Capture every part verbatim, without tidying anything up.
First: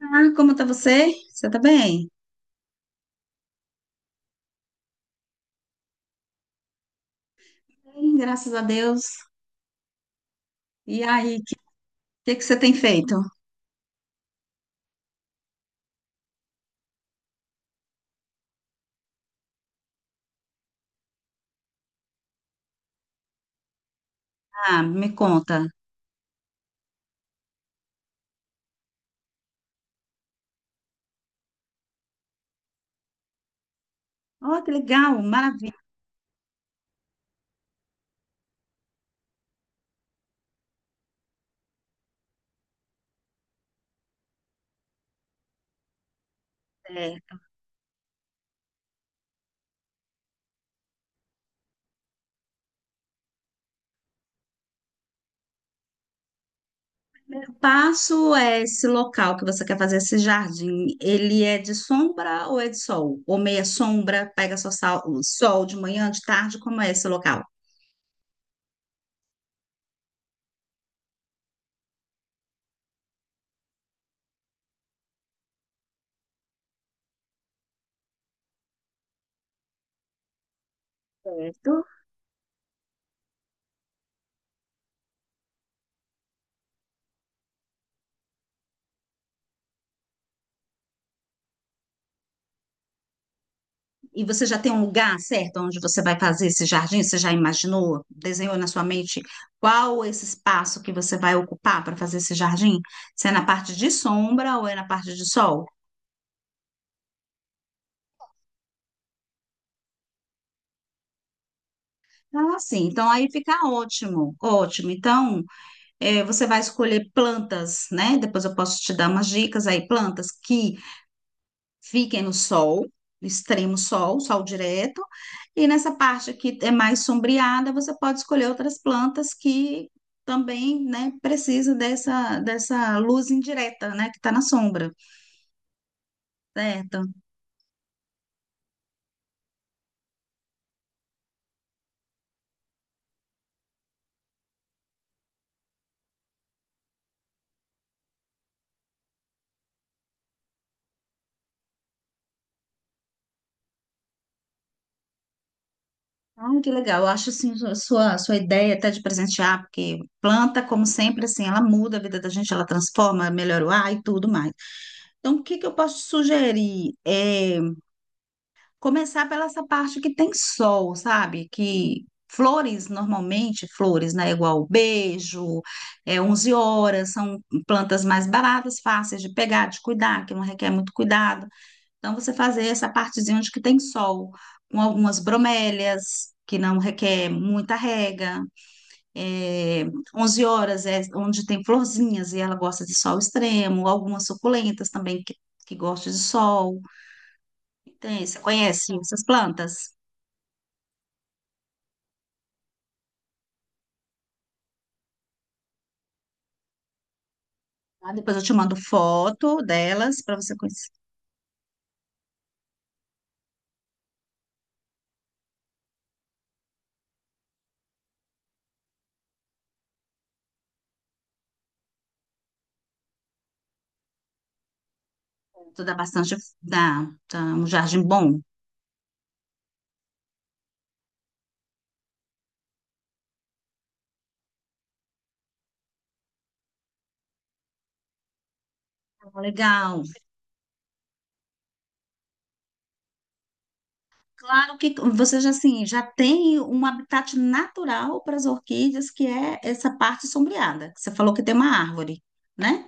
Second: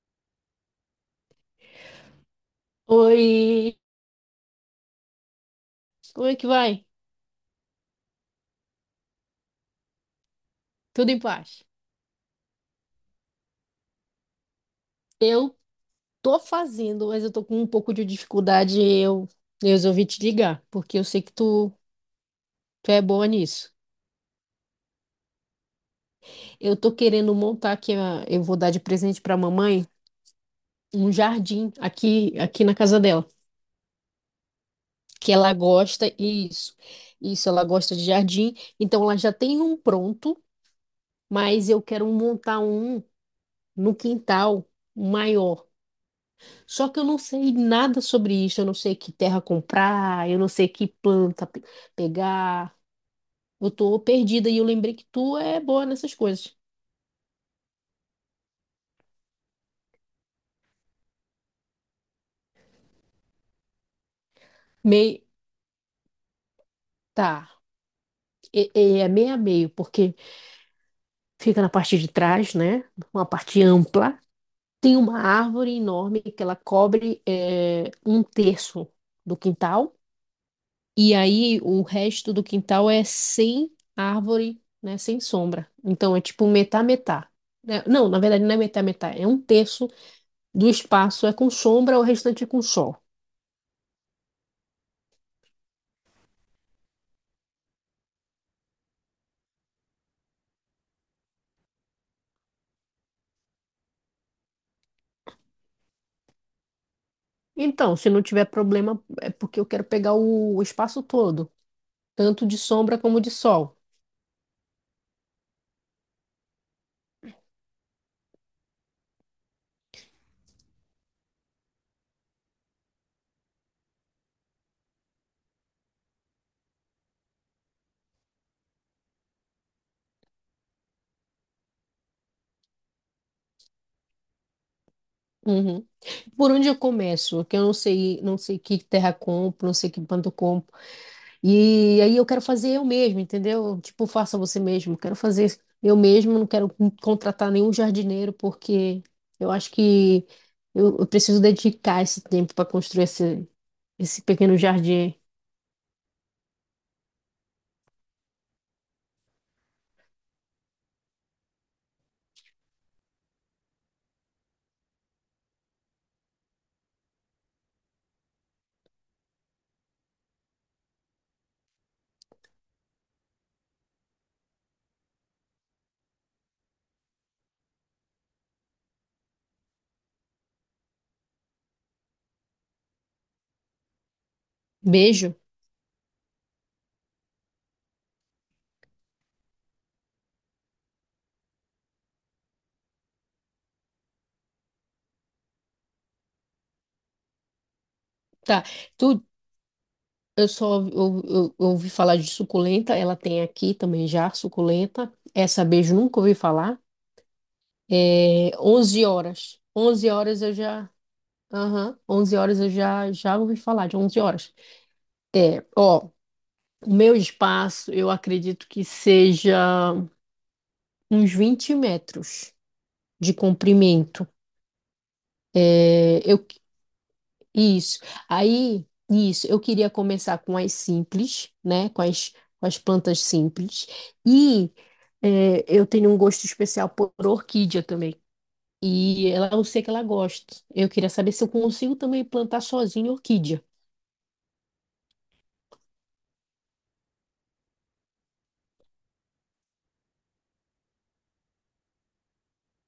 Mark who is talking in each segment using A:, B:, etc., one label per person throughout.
A: Ah, como tá você? Você tá bem?
B: Oi, como é que vai?
A: Bem, graças a Deus. E
B: Tudo em
A: aí, o que,
B: paz?
A: que que você tem feito?
B: Eu tô fazendo, mas eu tô com um pouco de dificuldade. Eu, eu resolvi te ligar, porque eu sei que tu, tu é boa nisso.
A: Ah, me conta.
B: Eu tô querendo montar aqui, a- eu vou dar de presente pra mamãe um jardim aqui, aqui, na casa dela,
A: Oh, que legal,
B: que ela
A: maravilha.
B: gosta, e isso. Isso, ela gosta de jardim. Então ela já tem um pronto, mas eu quero montar um no quintal maior. Só que eu não
A: É,
B: sei nada sobre isso, eu não sei que terra comprar, eu não sei que planta pe- pegar. Eu tô perdida e eu lembrei que tu é boa nessas coisas.
A: eu passo é esse local que você quer fazer, esse jardim, ele é de sombra ou é de sol? Ou meia sombra, pega só sal-
B: Meio,
A: sol de manhã, de tarde, como é esse local?
B: tá. E- e é meio a meio, porque fica na parte de trás, né? Uma parte ampla. Tem uma árvore enorme que ela cobre é, um terço do quintal. E aí o
A: Certo.
B: resto do quintal é sem árvore, né? Sem sombra. Então é tipo metá-metá. Né? Não, na verdade não é metá-metá. É um terço do espaço é com sombra, o restante é com sol.
A: E você já tem um lugar certo onde você vai fazer esse jardim? Você já imaginou, desenhou na sua mente qual esse espaço que você vai ocupar para fazer esse jardim? Se é na parte de sombra ou é na parte de sol?
B: Então, se não tiver problema, é porque eu quero pegar o, o espaço todo, tanto de
A: Ah, sim.
B: sombra
A: Então
B: como
A: aí
B: de
A: fica
B: sol.
A: ótimo, ótimo. Então eh, você vai escolher plantas, né? Depois eu posso te dar umas dicas aí, plantas que fiquem no sol, no extremo sol, sol direto, e nessa parte que é mais sombreada, você pode escolher outras plantas que também, né, precisa dessa, dessa luz indireta, né, que está na sombra,
B: Uhum. Por onde eu
A: certo?
B: começo? Que eu não sei, não sei que terra compro, não sei que planta eu compro. E aí eu quero fazer eu mesmo, entendeu? Tipo, faça você mesmo. Quero fazer eu mesmo, não quero contratar nenhum jardineiro, porque eu acho que eu, eu preciso dedicar esse tempo para construir esse, esse pequeno jardim.
A: Ah, que legal, eu acho, assim, a sua, a sua ideia até de presentear, porque planta, como sempre, assim, ela muda a vida da gente, ela transforma, melhora o ar e tudo mais. Então, o que que eu posso sugerir? É, começar pela essa parte que tem sol, sabe? Que flores, normalmente, flores, né? Igual beijo, é 11 horas, são plantas mais baratas, fáceis de pegar, de cuidar, que não requer muito cuidado. Então, você fazer essa partezinha onde que tem sol, com algumas
B: Beijo.
A: bromélias, que não requer muita rega. É, 11 horas é onde tem florzinhas e ela gosta de sol extremo, algumas suculentas também que, que gostam de sol. Tem, você
B: Tá.
A: conhece
B: Tu,
A: essas plantas?
B: eu só eu, eu- eu ouvi falar de suculenta, ela tem aqui também já, suculenta. Essa beijo nunca ouvi falar.
A: Tá? Depois eu
B: É
A: te mando
B: onze horas.
A: foto
B: Onze
A: delas para
B: horas eu
A: você conhecer.
B: já. Aham, onze horas eu já, já ouvi falar de onze horas. Ó, o meu espaço, eu acredito que seja uns vinte metros de comprimento.
A: Tu dá
B: É,
A: bastante,
B: eu,
A: dá, tá um
B: isso.
A: jardim bom.
B: Aí, isso, eu queria começar com as simples, né? Com as, com as plantas simples. E é, eu tenho um gosto especial por orquídea também. E
A: Ah,
B: ela, eu sei que
A: legal.
B: ela gosta. Eu queria saber se eu consigo também plantar sozinha orquídea.
A: Claro que você já assim, já tem um habitat natural para as orquídeas, que é essa parte sombreada, que você falou que tem uma árvore, né?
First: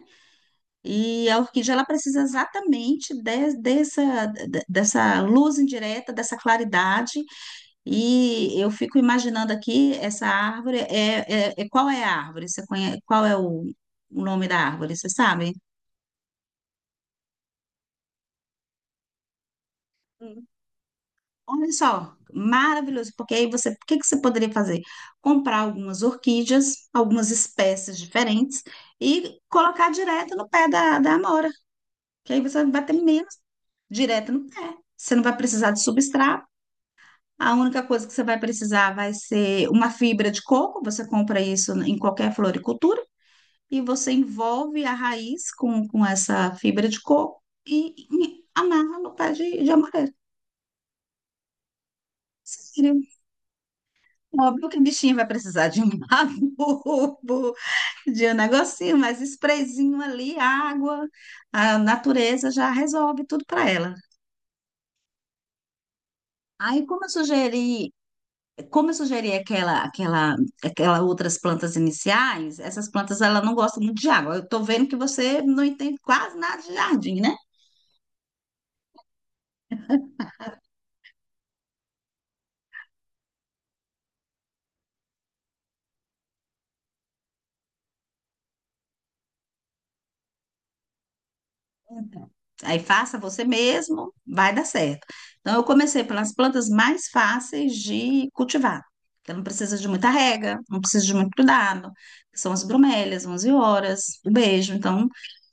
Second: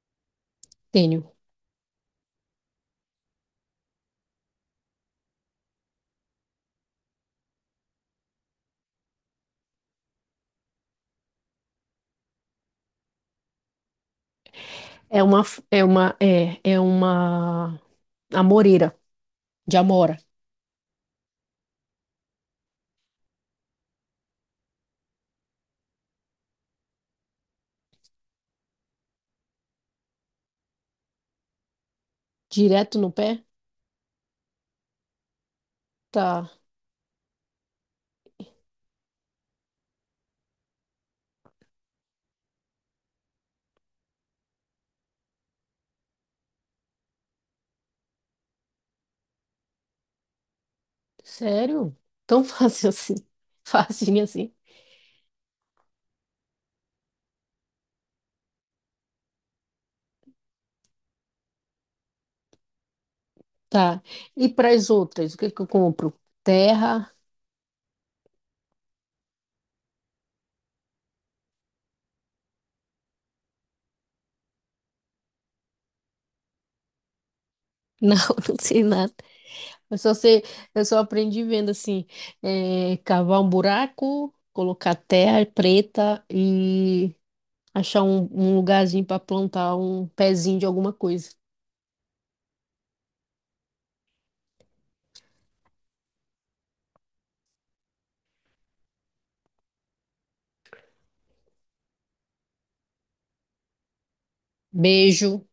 A: E
B: Tenho.
A: a orquídea ela precisa exatamente de- dessa de- dessa luz indireta, dessa claridade. E eu fico imaginando aqui, essa árvore, é, é, é- qual é a árvore? Você conhece, qual é o, o nome da árvore? Você
B: É uma,
A: sabe?
B: f- é uma, é, é uma amoreira de amora.
A: Hum. Olha só, maravilhoso, porque aí você, o que que você poderia fazer? Comprar algumas orquídeas, algumas espécies diferentes e colocar direto no pé da, da amora, que aí você vai ter
B: Direto no
A: menos
B: pé?
A: direto no pé. Você não vai precisar de substrato.
B: Tá.
A: A única coisa que você vai precisar vai ser uma fibra de coco, você compra isso em qualquer floricultura e você envolve a raiz com, com essa fibra de coco e, e amarra no pé de, de amarelo.
B: Sério? Tão fácil
A: Sério.
B: assim. Facinho assim.
A: Óbvio que a bichinha vai precisar de um adubo, de um negocinho, mas sprayzinho ali, água, a natureza já resolve tudo para ela.
B: Tá. E para as outras, o que que eu compro?
A: Aí, como eu
B: Terra?
A: sugeri, como eu sugeri aquela, aquela, aquela outras plantas iniciais, essas plantas ela não gostam muito de água. Eu estou vendo que você não entende quase nada de jardim, né?
B: Não, não sei nada. Eu só sei, eu só aprendi vendo assim, é, cavar um buraco, colocar terra preta e achar um, um lugarzinho para plantar um pezinho de alguma coisa.
A: Aí faça você mesmo, vai dar certo. Então, eu comecei pelas plantas mais fáceis de cultivar, que não precisa de muita rega, não precisa de muito cuidado, que são as bromélias, onze horas, o beijo. Então,
B: Beijo,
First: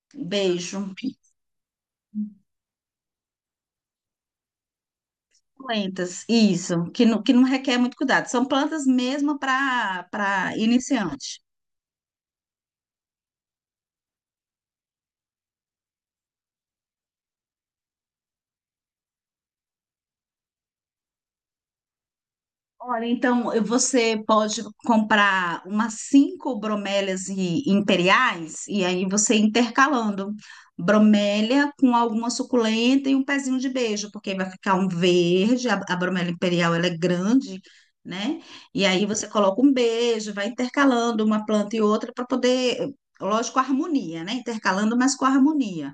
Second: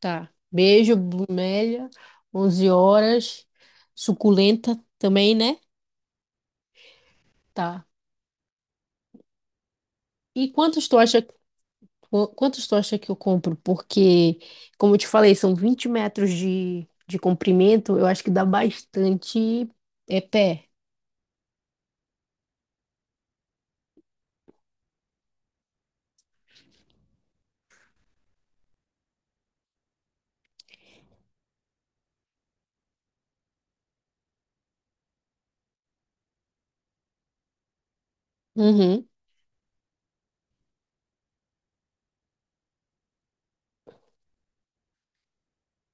B: tá.
A: beijo,
B: Beijo, bromélia, onze horas, suculenta também, né?
A: plantas, isso, que não, que não requer
B: Tá.
A: muito cuidado. São plantas mesmo para
B: E
A: para
B: quantos tu acha
A: iniciante.
B: Qu- Quantos tu acha que eu compro? Porque, como eu te falei, são vinte metros de, de comprimento, eu acho que dá bastante é pé.
A: Olha, então eh, você pode comprar umas cinco bromélias e- imperiais e aí você intercalando bromélia com alguma suculenta e um pezinho de beijo, porque vai ficar um verde, a, a bromélia imperial ela é grande, né? E aí
B: Uhum.
A: você coloca um beijo, vai intercalando uma planta e outra para poder, eh, lógico, harmonia, né? Intercalando, mas com harmonia.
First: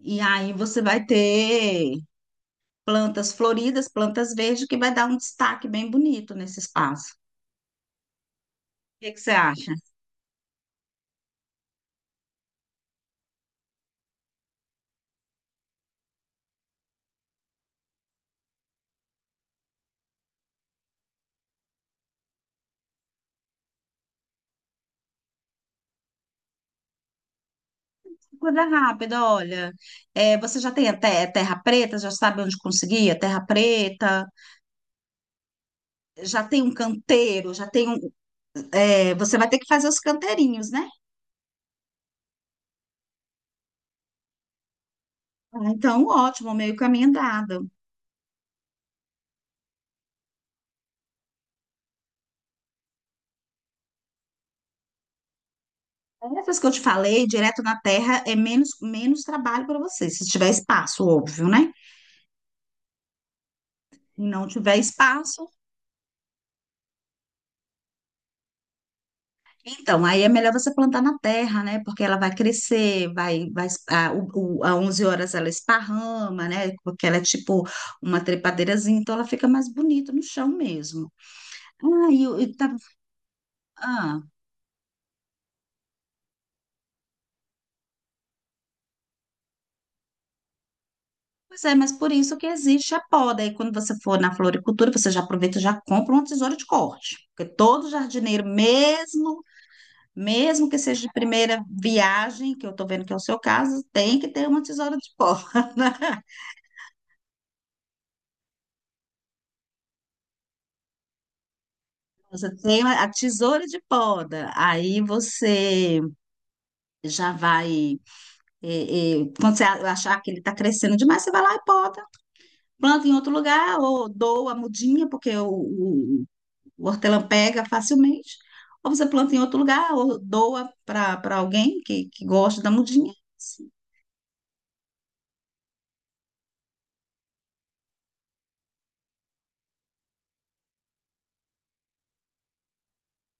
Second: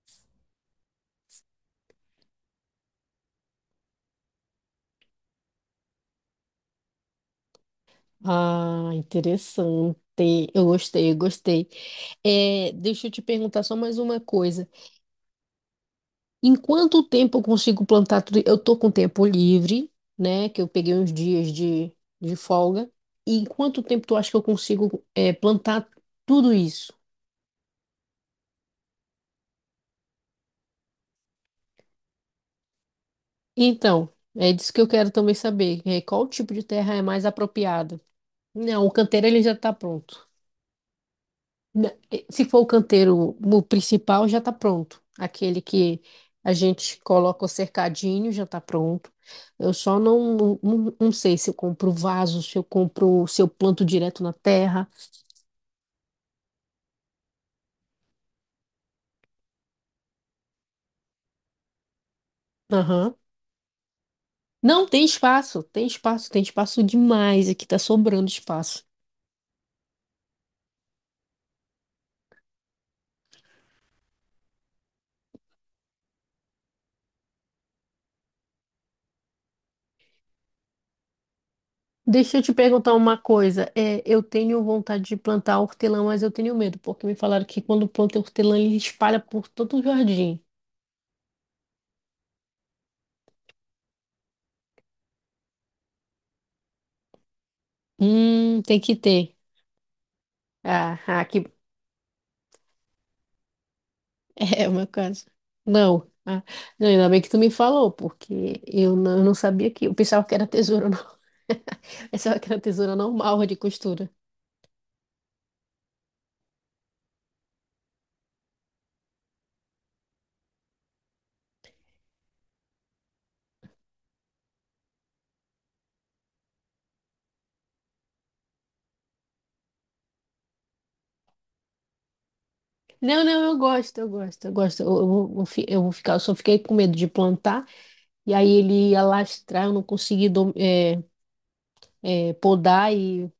A: E aí você vai ter plantas floridas, plantas verdes, que vai dar um destaque bem bonito nesse espaço.
B: Ah,
A: O que é que você acha?
B: interessante. Eu gostei, eu gostei. É, deixa eu te perguntar só mais uma coisa. Em quanto tempo eu consigo plantar tudo? Eu tô com tempo livre, né? Que eu peguei uns dias de, de folga. E em quanto tempo tu acha que eu consigo, é, plantar tudo isso?
A: Coisa rápida, olha. É, você já tem até terra preta, já sabe onde conseguir a terra
B: Então,
A: preta,
B: é disso que eu quero também saber. É, qual
A: já
B: tipo
A: tem
B: de
A: um
B: terra é mais
A: canteiro, já tem um.
B: apropriada? Não, o
A: É,
B: canteiro
A: você
B: ele
A: vai
B: já
A: ter que
B: está
A: fazer os
B: pronto.
A: canteirinhos, né?
B: Na- eh, Se for o canteiro o principal, já está pronto. Aquele
A: Ah,
B: que
A: então, ótimo,
B: a
A: meio
B: gente
A: caminho
B: coloca o
A: andado.
B: cercadinho já está pronto. Eu só não, não, não- não sei se eu compro vaso, se eu compro, se eu planto direto na terra.
A: Essas que eu te falei, direto na terra, é menos, menos trabalho para você, se tiver espaço, óbvio, né?
B: Aham.
A: Se não tiver
B: Não, tem
A: espaço,
B: espaço, tem espaço, tem espaço demais. Aqui está sobrando espaço.
A: então, aí é melhor você plantar na terra, né? Porque ela vai crescer, vai, vai, a, o, o- a 11 horas ela esparrama, né? Porque ela é tipo uma trepadeirazinha, então ela fica mais bonita no chão mesmo. Ah, e
B: Deixa
A: o-
B: eu te
A: e tá,
B: perguntar uma coisa. É,
A: ah,
B: eu tenho vontade de plantar hortelã, mas eu tenho medo, porque me falaram que quando planta hortelã, ele espalha por todo o jardim.
A: pois é, mas por isso que existe a poda. Aí quando você for na floricultura, você já aproveita e já compra uma tesoura de corte. Porque todo jardineiro,
B: Hum, tem que ter.
A: mesmo, mesmo que
B: Ah,
A: seja de
B: aqui
A: primeira viagem, que eu tô vendo que é o seu caso, tem que ter uma
B: é o meu
A: tesoura de
B: caso.
A: poda.
B: Não. Ah, não, ainda bem que tu me falou, porque eu não, eu não sabia que. Eu pensava que era tesoura. Não. Pensava que
A: Você
B: era
A: tem
B: tesoura
A: a a
B: normal de
A: tesoura de
B: costura.
A: poda, aí você já vai. é, é, quando você a- achar que ele está crescendo demais, você vai lá e poda, planta em outro lugar, ou doa a mudinha, porque o, o, o hortelã pega facilmente, ou você planta em outro lugar, ou doa para para alguém que, que gosta da mudinha.
B: Não, não, eu gosto, eu gosto, eu gosto. Eu, eu vou, eu fi- eu vou ficar, eu só fiquei com medo de plantar, e aí ele ia lastrar, eu não consegui dom- é, é, podar e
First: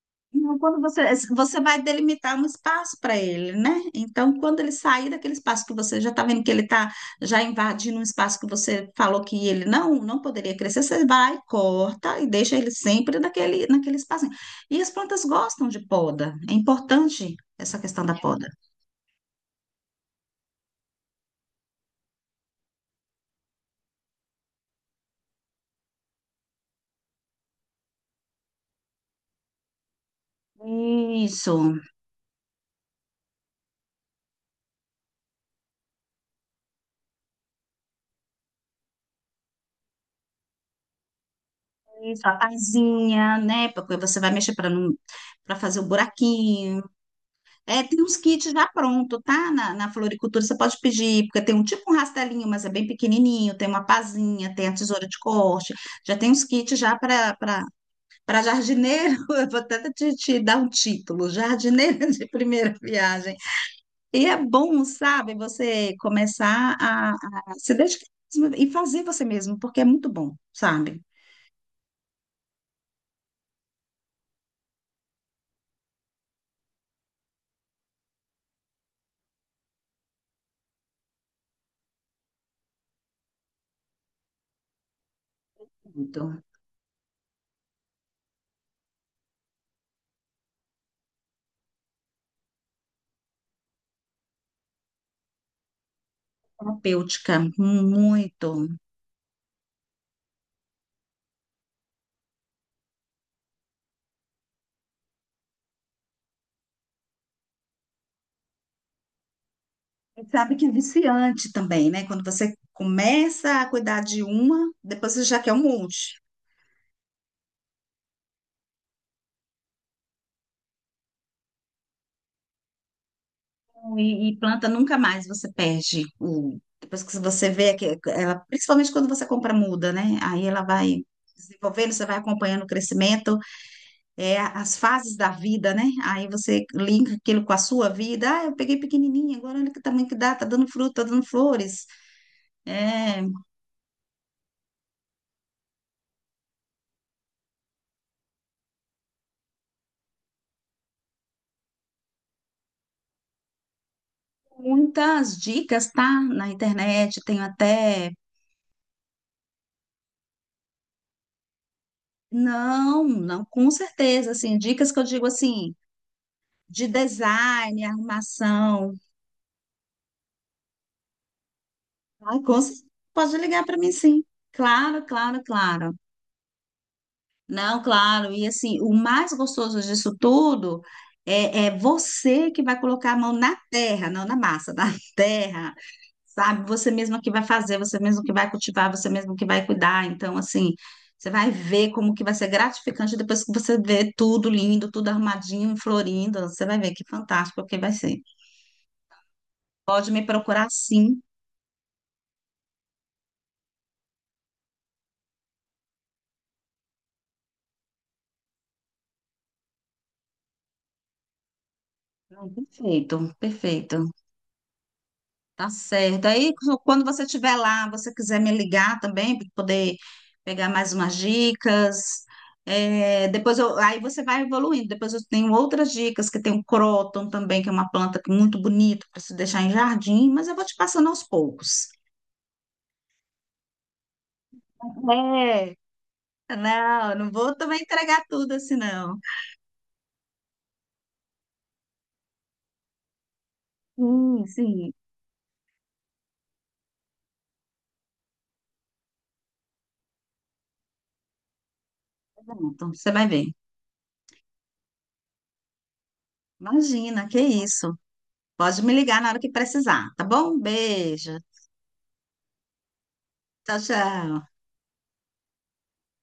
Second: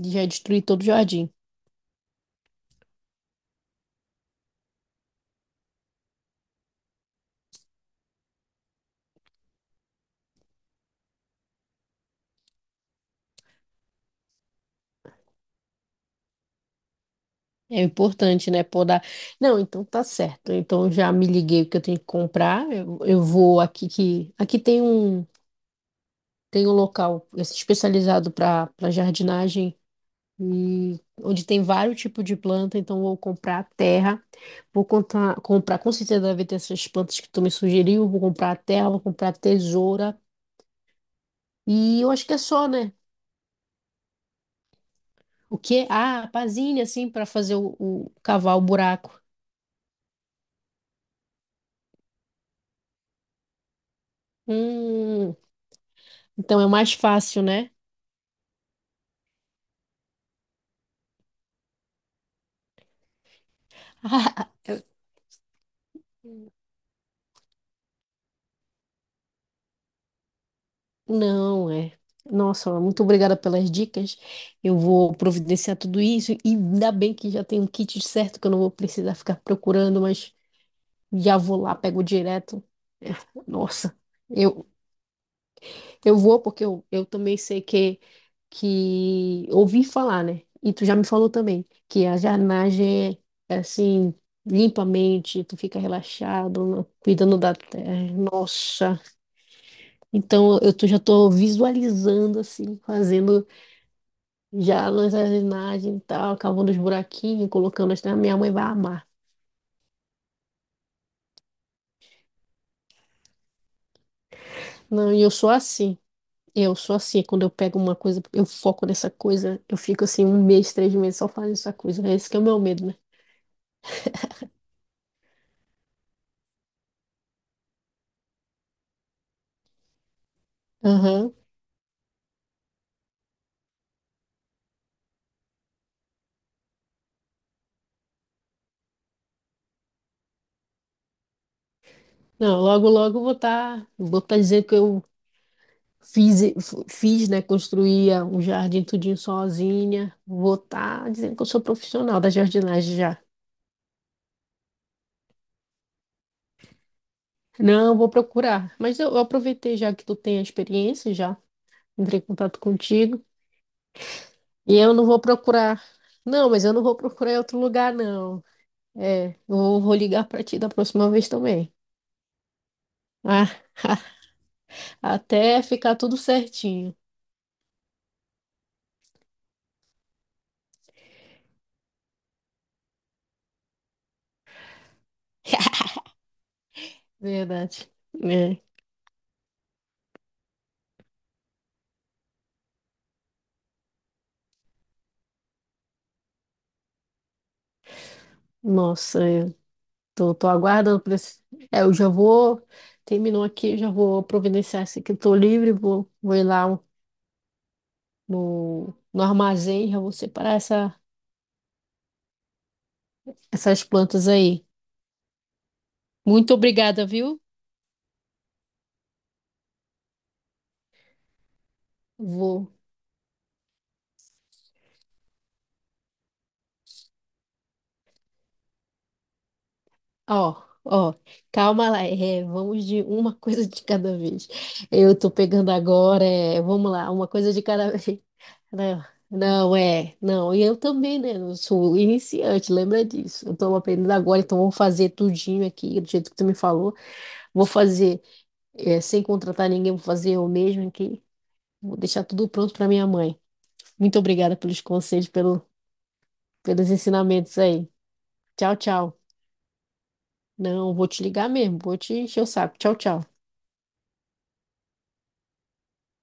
B: já
A: Não,
B: destruí
A: quando
B: todo o
A: você,
B: jardim.
A: você vai delimitar um espaço para ele, né? Então, quando ele sair daquele espaço que você já está vendo que ele está já invadindo um espaço que você falou que ele não não poderia crescer, você vai, corta e deixa ele sempre naquele, naquele espacinho. E as plantas gostam de poda. É importante essa
B: É
A: questão da poda.
B: importante, né? Podar. Não, então tá certo. Então eu já me liguei o que eu tenho que comprar. Eu, eu vou aqui que. Aqui tem um, tem um local especializado para para jardinagem e onde
A: Isso,
B: tem vários tipos de planta. Então eu vou comprar terra. Vou contar, comprar, com certeza deve ter essas plantas que tu me sugeriu. Vou comprar terra, vou comprar tesoura. E eu
A: isso,
B: acho que
A: a
B: é só, né?
A: pazinha, né? Porque você vai mexer para não, para
B: O
A: fazer o
B: quê? Ah,
A: buraquinho.
B: pazinha, assim, para fazer o,
A: É, tem
B: o
A: uns kits
B: cavar o
A: já pronto,
B: buraco.
A: tá? Na, na floricultura você pode pedir, porque tem um tipo um rastelinho, mas é bem pequenininho, tem uma pazinha, tem a tesoura de
B: Hum.
A: corte, já tem uns
B: Então é
A: kits
B: mais
A: já para
B: fácil, né?
A: para jardineiro, eu vou até te, te dar um título, jardineiro de primeira viagem. E é bom, sabe, você começar a, a se dedicar mesmo e fazer você mesmo, porque é muito bom, sabe?
B: Não, é. Nossa, muito obrigada pelas dicas. Eu vou providenciar tudo isso e ainda bem que já tem um kit certo que eu não vou precisar ficar procurando, mas já vou lá, pego direto. É, nossa, eu, eu
A: Muito
B: vou porque eu, eu também sei que, que ouvi falar, né? E tu já me falou também que a jardinagem é é assim, limpa a mente, tu fica relaxado,
A: terapêutica,
B: cuidando da terra.
A: muito.
B: Nossa. Então eu tô- já tô visualizando assim, fazendo já a jardinagem e tal, cavando os buraquinhos, colocando as. Ah, minha mãe vai amar.
A: Você sabe que é viciante também, né? Quando você começa a cuidar de uma,
B: Não,
A: depois
B: e
A: você
B: eu
A: já
B: sou
A: quer um
B: assim.
A: monte.
B: Eu sou assim. Quando eu pego uma coisa, eu foco nessa coisa, eu fico assim um mês, três meses só fazendo essa coisa. Né? Esse que é o meu medo, né?
A: E, e planta nunca mais você perde o. Depois que você vê que ela, principalmente quando você compra muda, né? Aí ela vai
B: Aham.
A: desenvolvendo, você vai acompanhando o crescimento, é, as fases da vida, né? Aí você linka aquilo com a sua vida. Ah, eu peguei pequenininha, agora olha que tamanho que dá, tá dando fruta, tá dando flores.
B: Não, logo, logo
A: É,
B: eu vou estar, vou estar dizendo que eu fiz, e- f- fiz, né, construía um jardim tudinho sozinha. Vou estar dizendo que eu sou profissional da jardinagem já.
A: muitas dicas, tá? Na internet, tenho
B: Não, eu vou
A: até.
B: procurar. Mas eu, eu aproveitei já que tu tem a experiência, já entrei em contato
A: Não,
B: contigo.
A: não, com certeza, assim,
B: E
A: dicas
B: eu
A: que eu
B: não vou
A: digo assim,
B: procurar. Não, mas eu não
A: de
B: vou procurar em outro
A: design,
B: lugar, não.
A: arrumação,
B: É, eu vou vou ligar pra ti da próxima vez também.
A: ai, com certeza, pode
B: Ah,
A: ligar para mim sim. Claro, claro,
B: até
A: claro.
B: ficar tudo certinho.
A: Não, claro, e assim, o mais gostoso disso tudo é, é você que vai colocar a mão na terra, não na massa, na terra, sabe? Você mesmo que vai fazer,
B: Verdade.
A: você mesmo que vai
B: É.
A: cultivar, você mesmo que vai cuidar. Então, assim, você vai ver como que vai ser gratificante depois que você vê tudo lindo, tudo arrumadinho, florindo. Você vai ver que fantástico que vai ser.
B: Nossa, eu
A: Pode me
B: tô, tô
A: procurar,
B: aguardando por
A: sim.
B: esse. É, eu já vou. Terminou aqui, eu já vou providenciar esse que eu tô livre, vou, vou ir lá no, no armazém, já vou separar essa,
A: Não, perfeito,
B: essas
A: perfeito.
B: plantas aí.
A: Tá certo. Aí,
B: Muito
A: qu- quando
B: obrigada,
A: você
B: viu?
A: estiver lá, você quiser me ligar também para poder pegar mais umas dicas.
B: Vou.
A: É, depois eu, aí você vai evoluindo. Depois eu tenho outras dicas, que tem o croton também, que é uma planta que é muito bonita para se deixar em jardim, mas eu
B: Ó,
A: vou te passando
B: ó,
A: aos poucos.
B: calma lá. É, vamos de uma coisa de cada vez. Eu tô pegando
A: É.
B: agora, é, vamos lá,
A: Não,
B: uma
A: não
B: coisa
A: vou
B: de
A: também
B: cada vez.
A: entregar tudo assim,
B: Não,
A: não.
B: não, é, não. E eu também, né? Eu sou iniciante, lembra disso. Eu tô aprendendo agora,
A: Sim,
B: então vou
A: sim.
B: fazer tudinho aqui, do jeito que tu me falou. Vou fazer, é, sem contratar ninguém, vou fazer eu mesmo aqui. Vou deixar tudo pronto para
A: Pronto,
B: minha
A: você vai
B: mãe.
A: ver.
B: Muito obrigada pelos conselhos, pelo, pelos
A: Imagina, que
B: ensinamentos aí.
A: isso.
B: Tchau,
A: Pode me ligar
B: tchau.
A: na hora que precisar, tá bom?
B: Não, vou te
A: Beijo.
B: ligar mesmo, vou te encher o saco. Tchau, tchau.
A: Tchau, tchau.